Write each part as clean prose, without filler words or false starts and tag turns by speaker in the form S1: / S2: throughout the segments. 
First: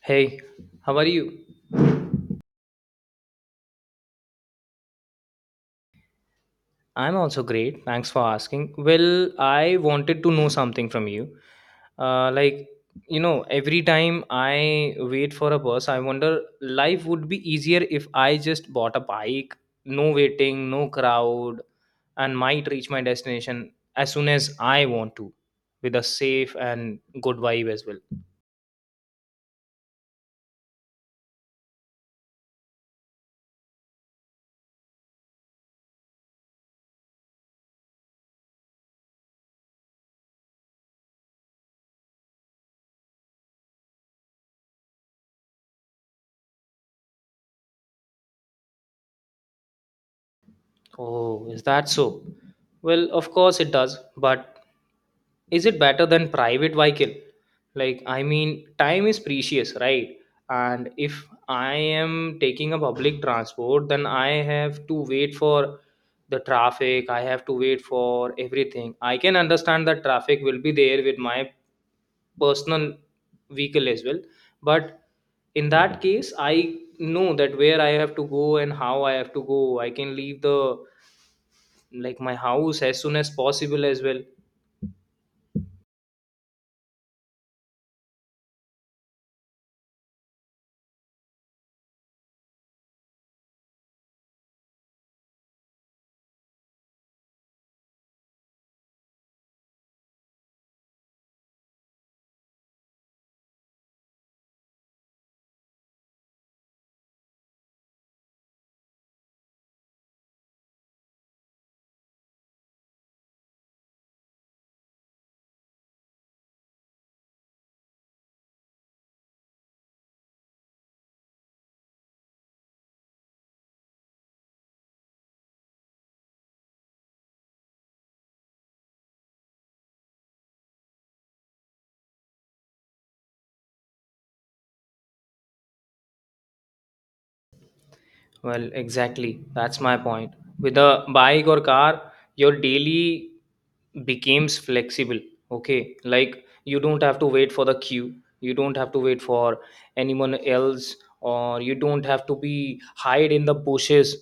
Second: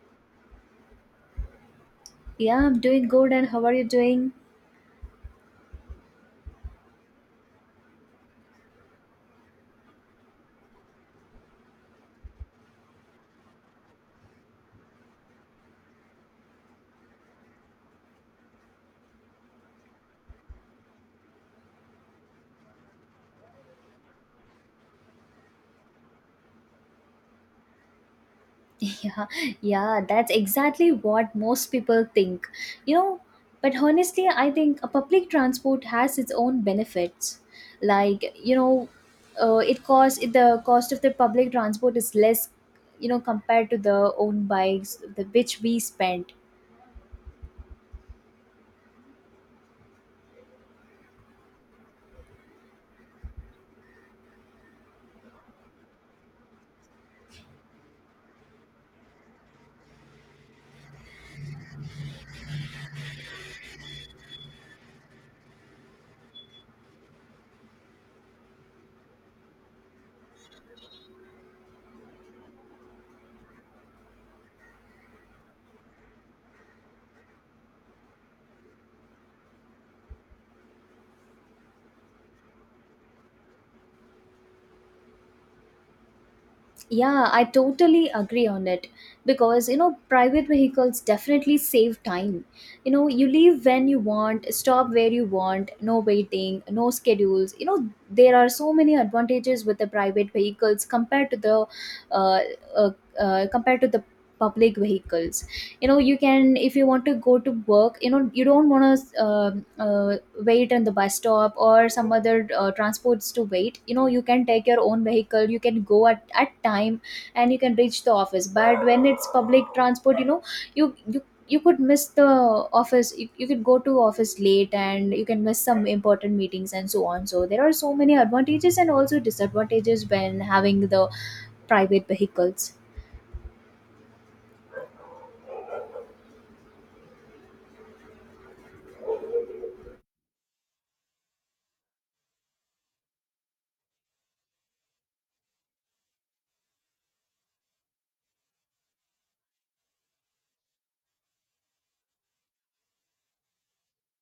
S1: Hey, how are you?
S2: Yeah, I'm doing good. And how are you doing?
S1: I'm also great. Thanks for asking. Well, I wanted to know something from you. Like, every time I wait for a bus, I wonder life would be easier if I just bought a bike, no waiting, no crowd, and might reach my destination as soon as I want to, with a safe and good vibe as well.
S2: Yeah, yeah, that's exactly what most people think. You know, but honestly, I think a public transport has its own benefits. Like, it costs the cost of the public transport is less, compared to the own bikes, the which we spend.
S1: Oh, is that so? Well, of course it does, but is it better than private vehicle? Like, I mean, time is precious, right? And if I am taking a public transport, then I have to wait for the traffic, I have to wait for everything. I can understand that traffic will be there with my personal vehicle as well, but in that case I know that where I have to go and how I have to go. I can leave the, like, my house as soon as possible as well.
S2: Yeah, I totally agree on it because private vehicles definitely save time. You leave when you want, stop where you want, no waiting, no schedules. There are so many advantages with the private vehicles compared to the uh, uh, uh, compared to the public vehicles. You can If you want to go to work, you don't want to uh, wait on the bus stop or some other transports to wait. You can take your own vehicle, you can go at time, and you can reach the office. But when it's public transport, you you you could miss the office. You could go to office late and you can miss some important meetings, and so on. So there are so many advantages and also disadvantages when having the private vehicles.
S1: Well, exactly. That's my point. With a bike or car, your daily becomes flexible. Okay. Like, you don't have to wait for the queue. You don't have to wait for anyone else, or you don't have to be hide in the bushes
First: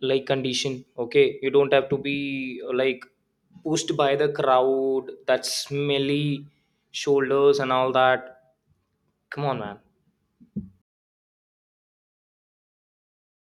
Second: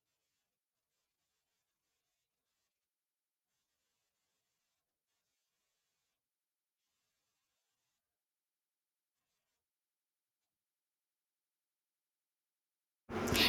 S1: like condition. Okay. You don't have to be like pushed by the crowd, that smelly shoulders and all that. Come on, man.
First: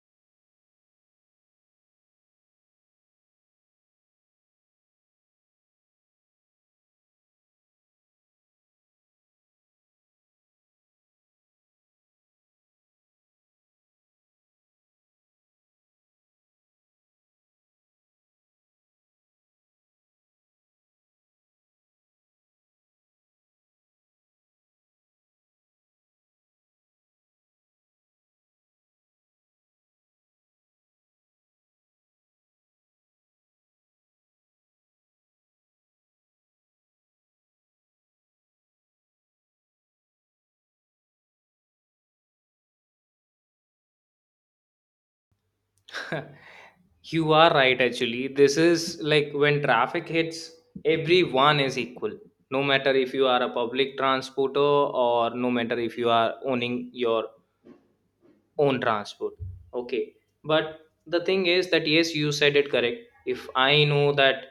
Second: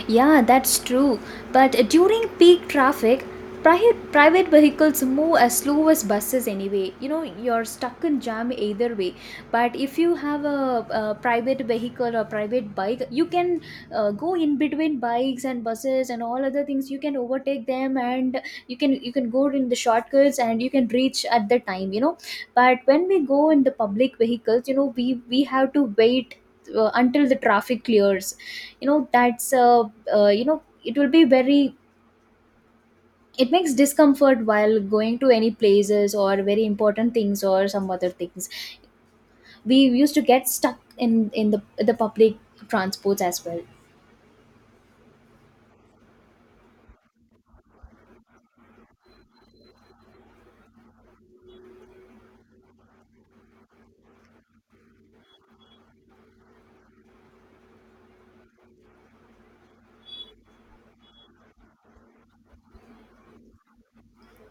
S2: Yeah, that's true. But during peak traffic, private vehicles move as slow as buses anyway. You're stuck in jam either way. But if you have a private vehicle or private bike, you can go in between bikes and buses and all other things. You can overtake them, and you can go in the shortcuts, and you can reach at the time. But when we go in the public vehicles, we have to wait until the traffic clears. That's, it will be very, it makes discomfort while going to any places or very important things or some other things. We used to get stuck in the public transports as well.
S1: You are right, actually. This is like when traffic hits, everyone is equal. No matter if you are a public transporter or no matter if you are owning your own transport. Okay. But the thing is that, yes, you said it correct. If I know that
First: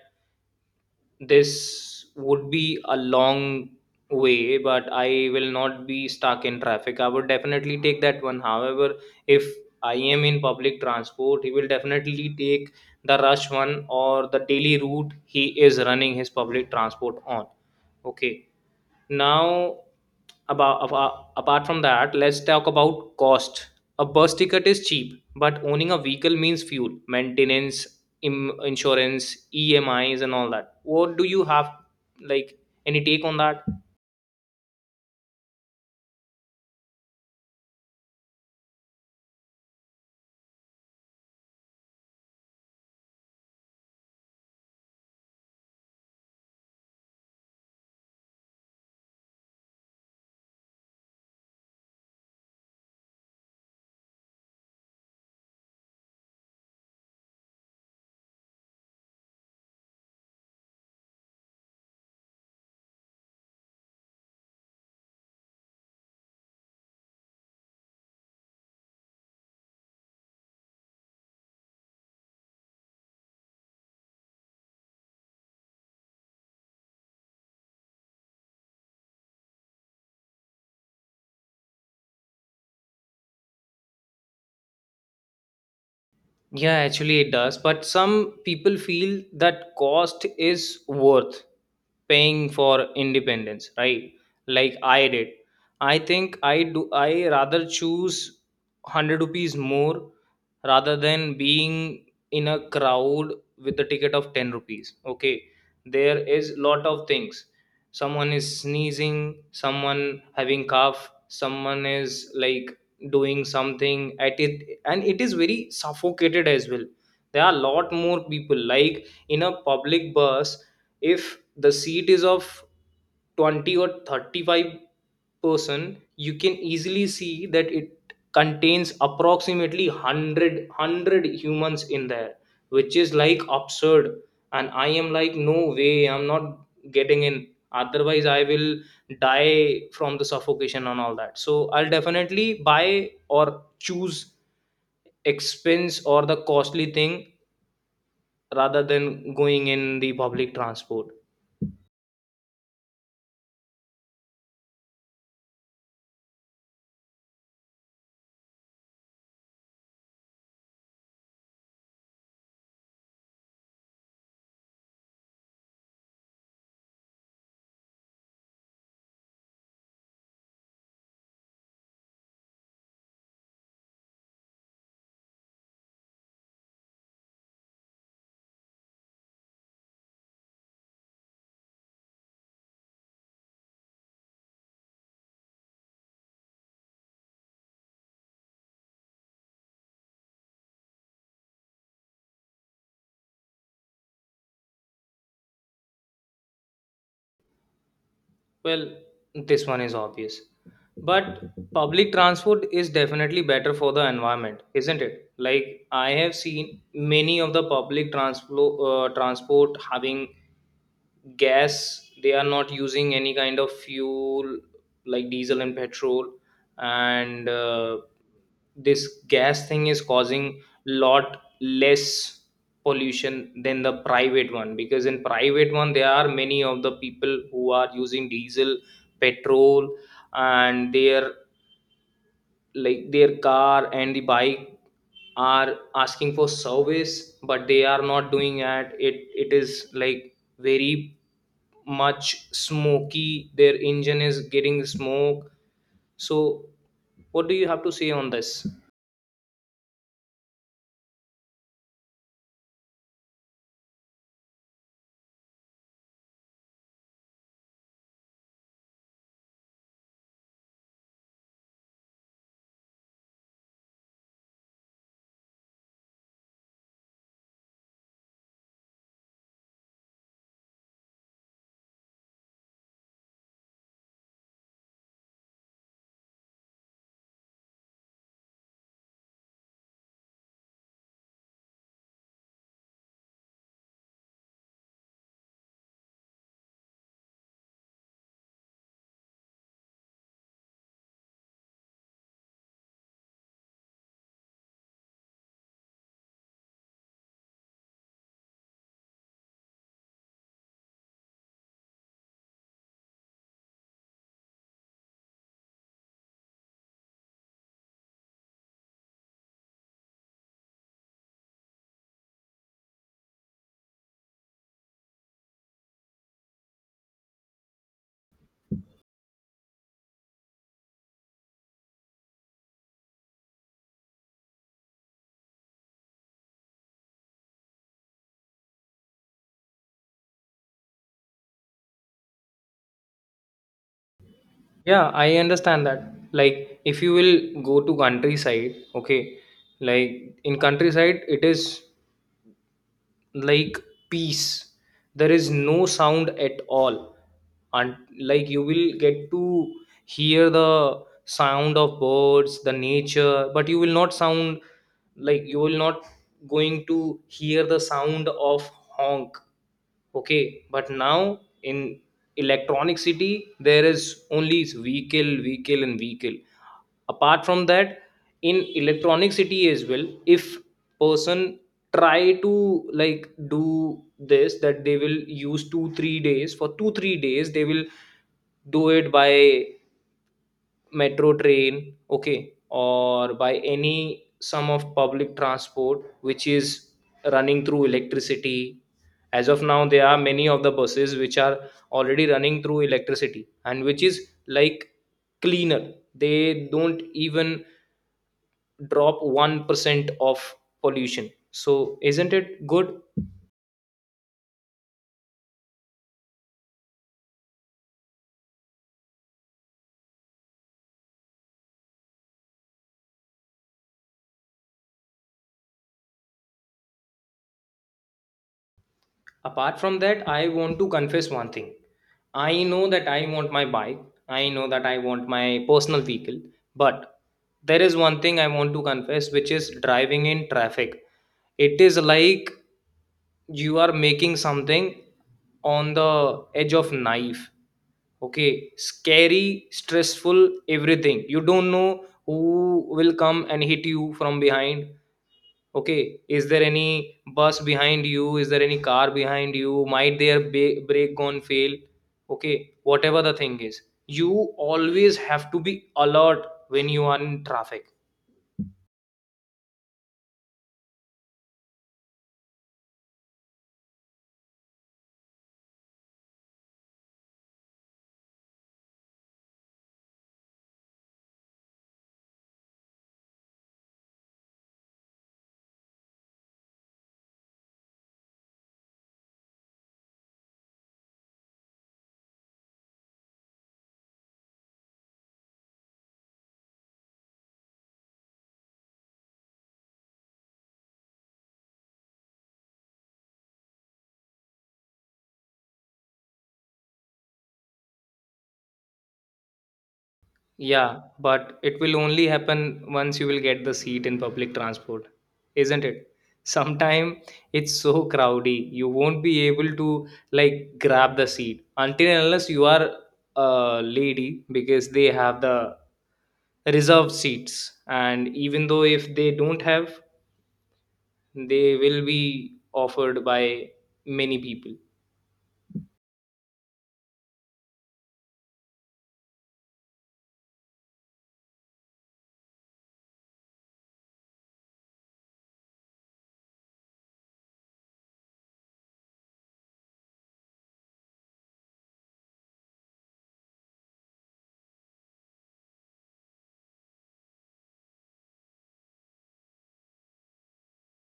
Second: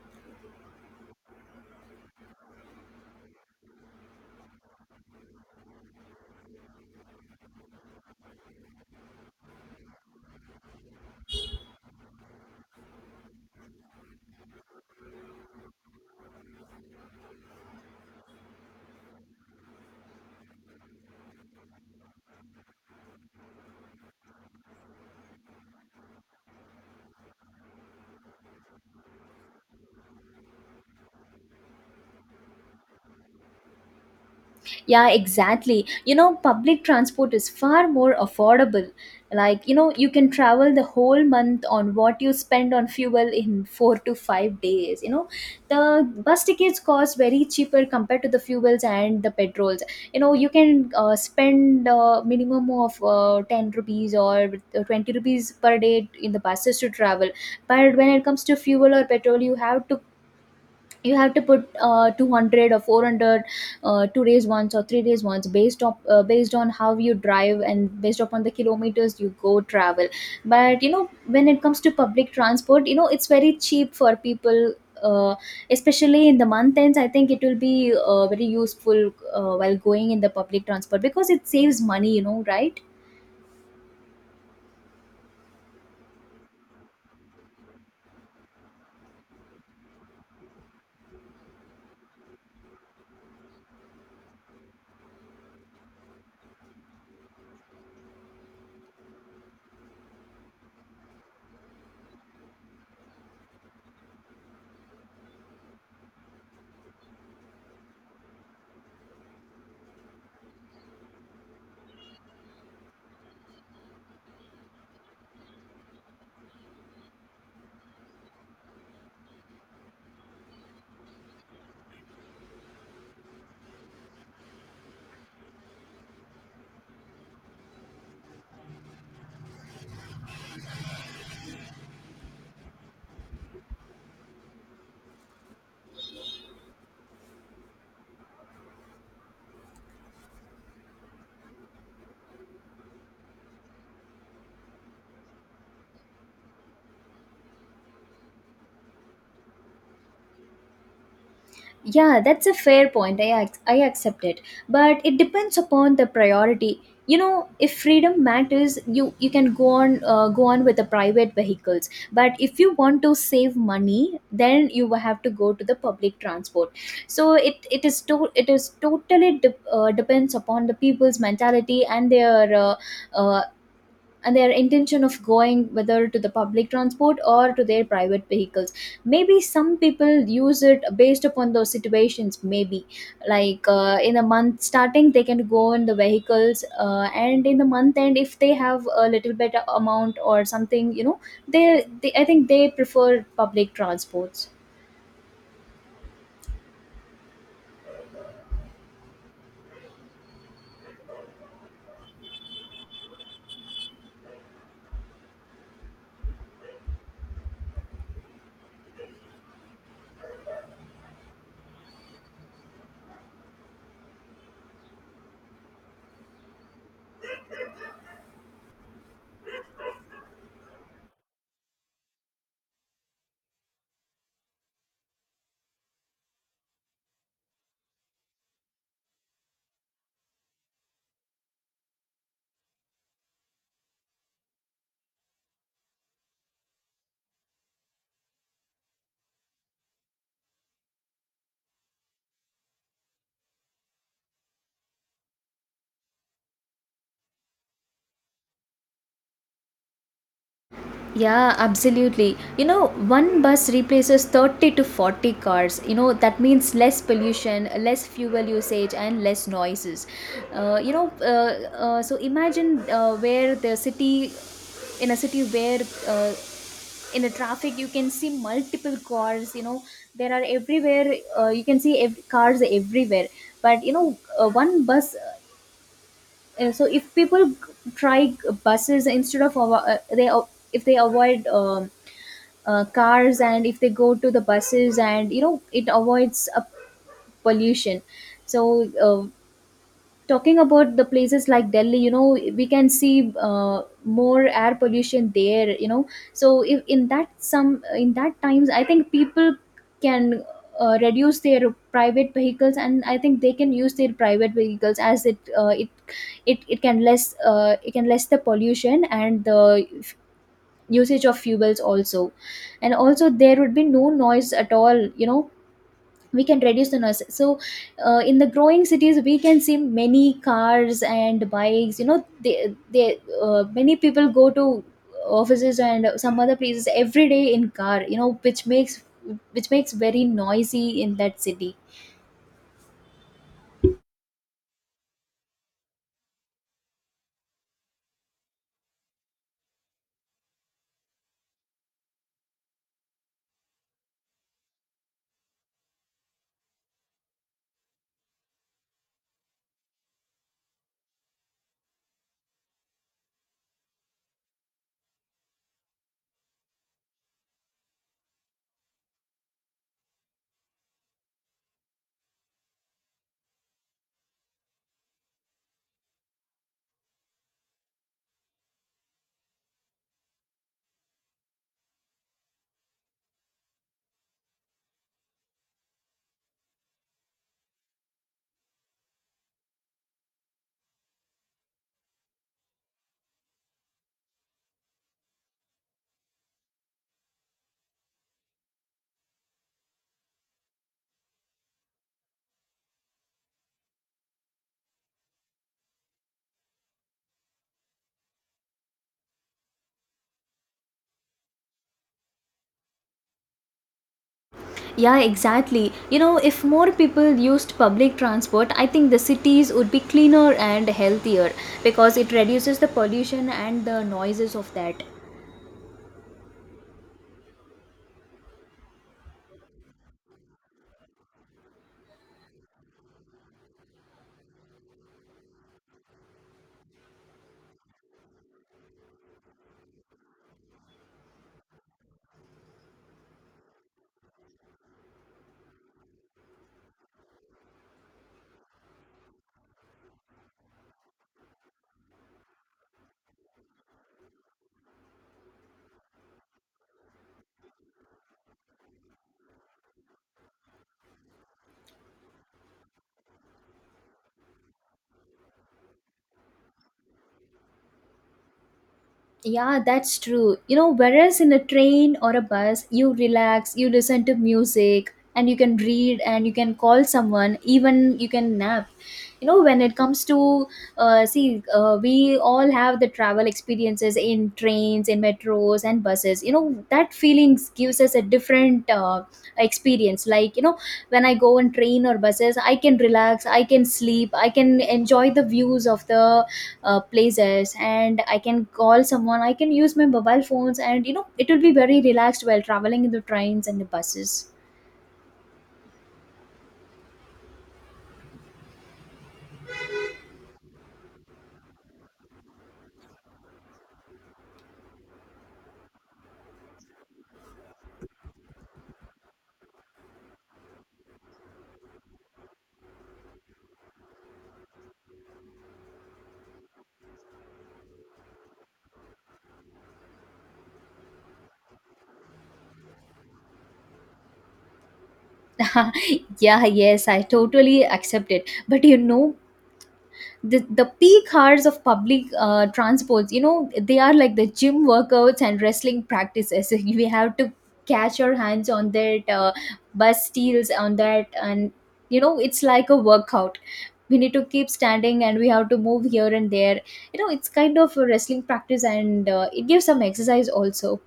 S1: this would be a long way but I will not be stuck in traffic, I would definitely take that one. However, if I am in public transport, he will definitely take the rush one or the daily route he is running his public transport on. Okay. Now about apart from that, let's talk about cost. A bus ticket is cheap, but owning a vehicle means fuel, maintenance, insurance, emis and all that. What do you have, like, any take on that?
S2: Yeah, exactly. Public transport is far more affordable. Like, you can travel the whole month on what you spend on fuel in 4 to 5 days. The bus tickets cost very cheaper compared to the fuels and the petrols. You can spend a minimum of 10 rupees or 20 rupees per day in the buses to travel. But when it comes to fuel or petrol, you have to put 200 or 400, 2 days once or 3 days once, based on based on how you drive and based upon the kilometers you go travel. But when it comes to public transport, it's very cheap for people, uh, especially in the month ends. I think it will be very useful while going in the public transport because it saves money, right?
S1: Yeah, actually it does. But some people feel that cost is worth paying for independence, right? Like I did. I think I rather choose 100 rupees more rather than being in a crowd with a ticket of 10 rupees. Okay. There is lot of things. Someone is sneezing, someone having cough, someone is like doing something at it, and it is very suffocated as well. There are a lot more people like in a public bus. If the seat is of 20 or 35 person, you can easily see that it contains approximately 100 humans in there, which is like absurd. And I am like no way, I'm not getting in, otherwise I will die from the suffocation and all that. So I'll definitely buy or choose expense or the costly thing rather than going in the public transport.
S2: Yeah, that's a fair point. I accept it, but it depends upon the priority. If freedom matters, you can go on with the private vehicles. But if you want to save money, then you will have to go to the public transport. So it is totally depends upon the people's mentality and uh, their intention of going, whether to the public transport or to their private vehicles. Maybe some people use it based upon those situations. Maybe like in the month starting they can go in the vehicles, and in the month end if they have a little bit amount or something, they I think they prefer public transports.
S1: Well, this one is obvious, but public transport is definitely better for the environment, isn't it? Like, I have seen many of the public transport having gas. They are not using any kind of fuel like diesel and petrol. And this gas thing is causing lot less pollution than the private one, because in private one there are many of the people who are using diesel, petrol, and their, like, their car and the bike are asking for service, but they are not doing it. It is like very much smoky, their engine is getting smoke. So what do you have to say on this?
S2: Yeah, absolutely. One bus replaces 30 to 40 cars. That means less pollution, less fuel usage, and less noises. So imagine, where the city, in a city where, uh, in a traffic you can see multiple cars. There are everywhere, you can see cars everywhere. But one bus, so if people try buses instead of, if they avoid, cars, and if they go to the buses. And it avoids a pollution. So, talking about the places like Delhi. We can see more air pollution there. So if in that some in that times, I think people can reduce their private vehicles. And I think they can use their private vehicles as it it it it can less the pollution and the usage of fuels also. And also there would be no noise at all. We can reduce the noise. So in the growing cities, we can see many cars and bikes. You know they, they uh, many people go to offices and some other places every day in car, which makes very noisy in that city.
S1: Yeah, I understand that. Like, if you will go to countryside, okay, like in countryside it is like peace, there is no sound at all. And like, you will get to hear the sound of birds, the nature, but you will not sound, like, you will not going to hear the sound of honk. Okay, but now in electronic city there is only vehicle, vehicle, and vehicle. Apart from that, in electronic city as well, if person try to like do this, that they will use 2 3 days, for 2 3 days they will do it by metro train. Okay, or by any sum of public transport which is running through electricity. As of now, there are many of the buses which are already running through electricity and which is like cleaner. They don't even drop 1% of pollution. So isn't it good?
S2: Yeah, exactly. If more people used public transport, I think the cities would be cleaner and healthier, because it reduces the pollution and the noises of that.
S1: Apart from that, I want to confess one thing. I know that I want my bike, I know that I want my personal vehicle, but there is one thing I want to confess, which is driving in traffic. It is like you are making something on the edge of knife. Okay, scary, stressful, everything. You don't know who will come and hit you from behind. Okay, is there any bus behind you, is there any car behind you, might their brake gone fail? Okay, whatever the thing is, you always have to be alert when you are in traffic.
S2: Yeah, that's true. Whereas in a train or a bus, you relax, you listen to music, and you can read, and you can call someone, even you can nap. When it comes to, see, we all have the travel experiences in trains, in metros, and buses. That feelings gives us a different experience. Like, when I go on train or buses, I can relax, I can sleep, I can enjoy the views of the places, and I can call someone, I can use my mobile phones. And it will be very relaxed while traveling in the trains and the buses.
S1: Yeah, but it will only happen once you will get the seat in public transport, isn't it? Sometime it's so crowdy, you won't be able to like grab the seat until and unless you are a lady, because they have the reserved seats. And even though if they don't have, they will be offered by many people.
S2: Yeah, yes, I totally accept it. But the peak hours of public transports, they are like the gym workouts and wrestling practices. We have to catch our hands on that, bus steals on that, and it's like a workout. We need to keep standing and we have to move here and there. It's kind of a wrestling practice, and it gives some exercise also.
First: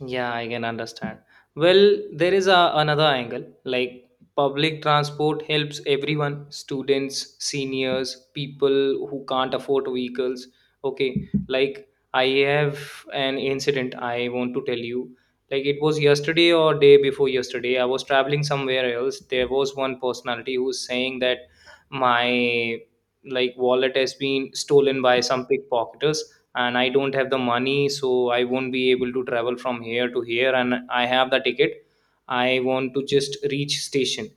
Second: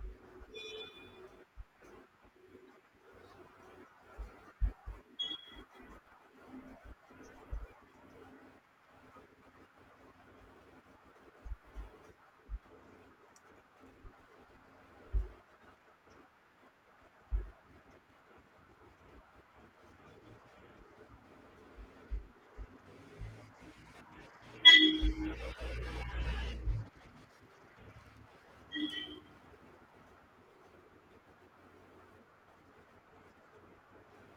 S1: Yeah, I can understand. Well, there is another angle, like public transport helps everyone, students, seniors, people who can't afford vehicles. Okay, like I have an incident I want to tell you. Like it was yesterday or day before yesterday, I was traveling somewhere else. There was one personality who was saying that my, like, wallet has been stolen by some pickpocketers, and I don't have the money, so I won't be able to travel from here to here. And I have the ticket, I want to just reach station.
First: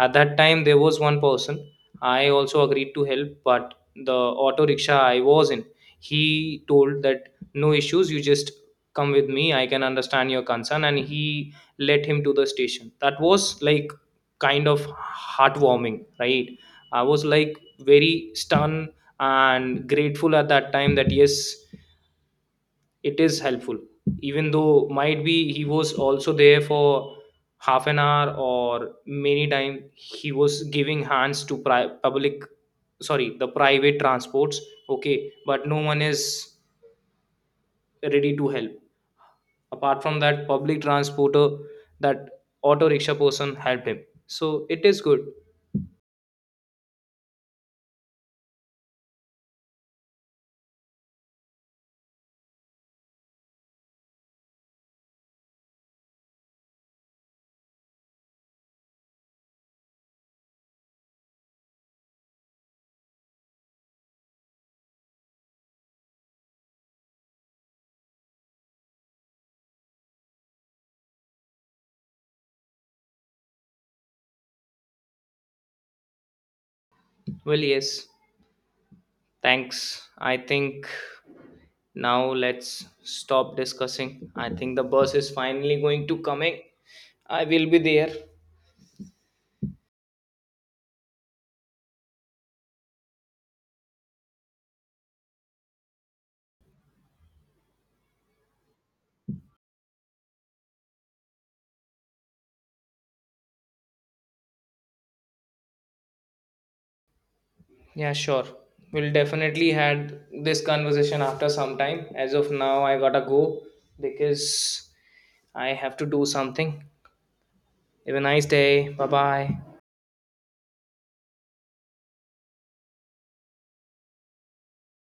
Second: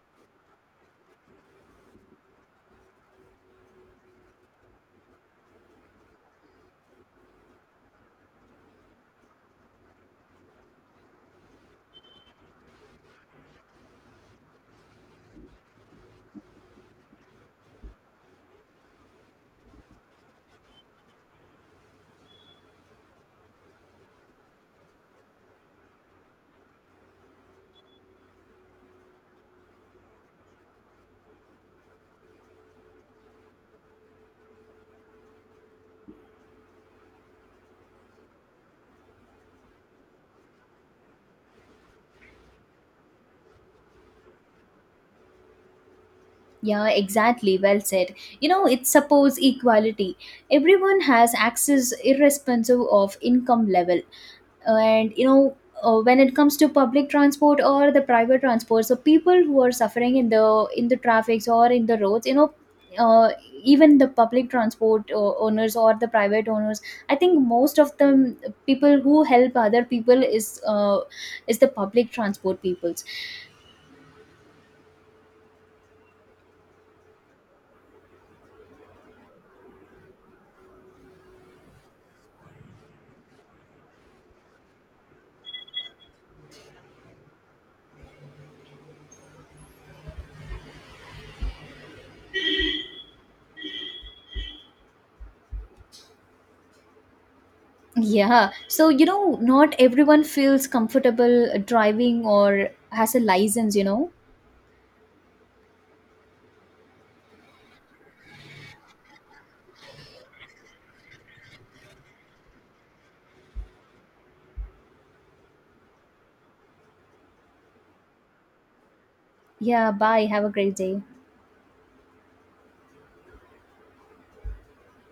S1: At that time, there was one person, I also agreed to help, but the auto rickshaw I was in, he told that no issues, you just come with me, I can understand your concern. And he led him to the station. That was like kind of heartwarming, right? I was like very stunned and grateful at that time that yes it is helpful. Even though might be he was also there for half an hour, or many time he was giving hands to public, sorry, the private transports. Okay, but no one is ready to help apart from that public transporter. That auto rickshaw person helped him, so it is good.
S2: Yeah, exactly, well said. It supports equality. Everyone has access, irresponsive of income level. And when it comes to public transport or the private transport, so people who are suffering in the traffics or in the roads, uh, even the public transport owners or the private owners, I think most of them. People who help other people is the public transport peoples.
S1: Well, yes, thanks, I think. Now let's stop discussing. I think the bus is finally going to coming. I will be there.
S2: Yeah, so not everyone feels comfortable driving or has a license. you know
S1: Yeah, sure. We'll definitely had this conversation after some time. As of now, I gotta go because I have to do something. Have a nice day. Bye bye.
S2: yeah bye, have a great day.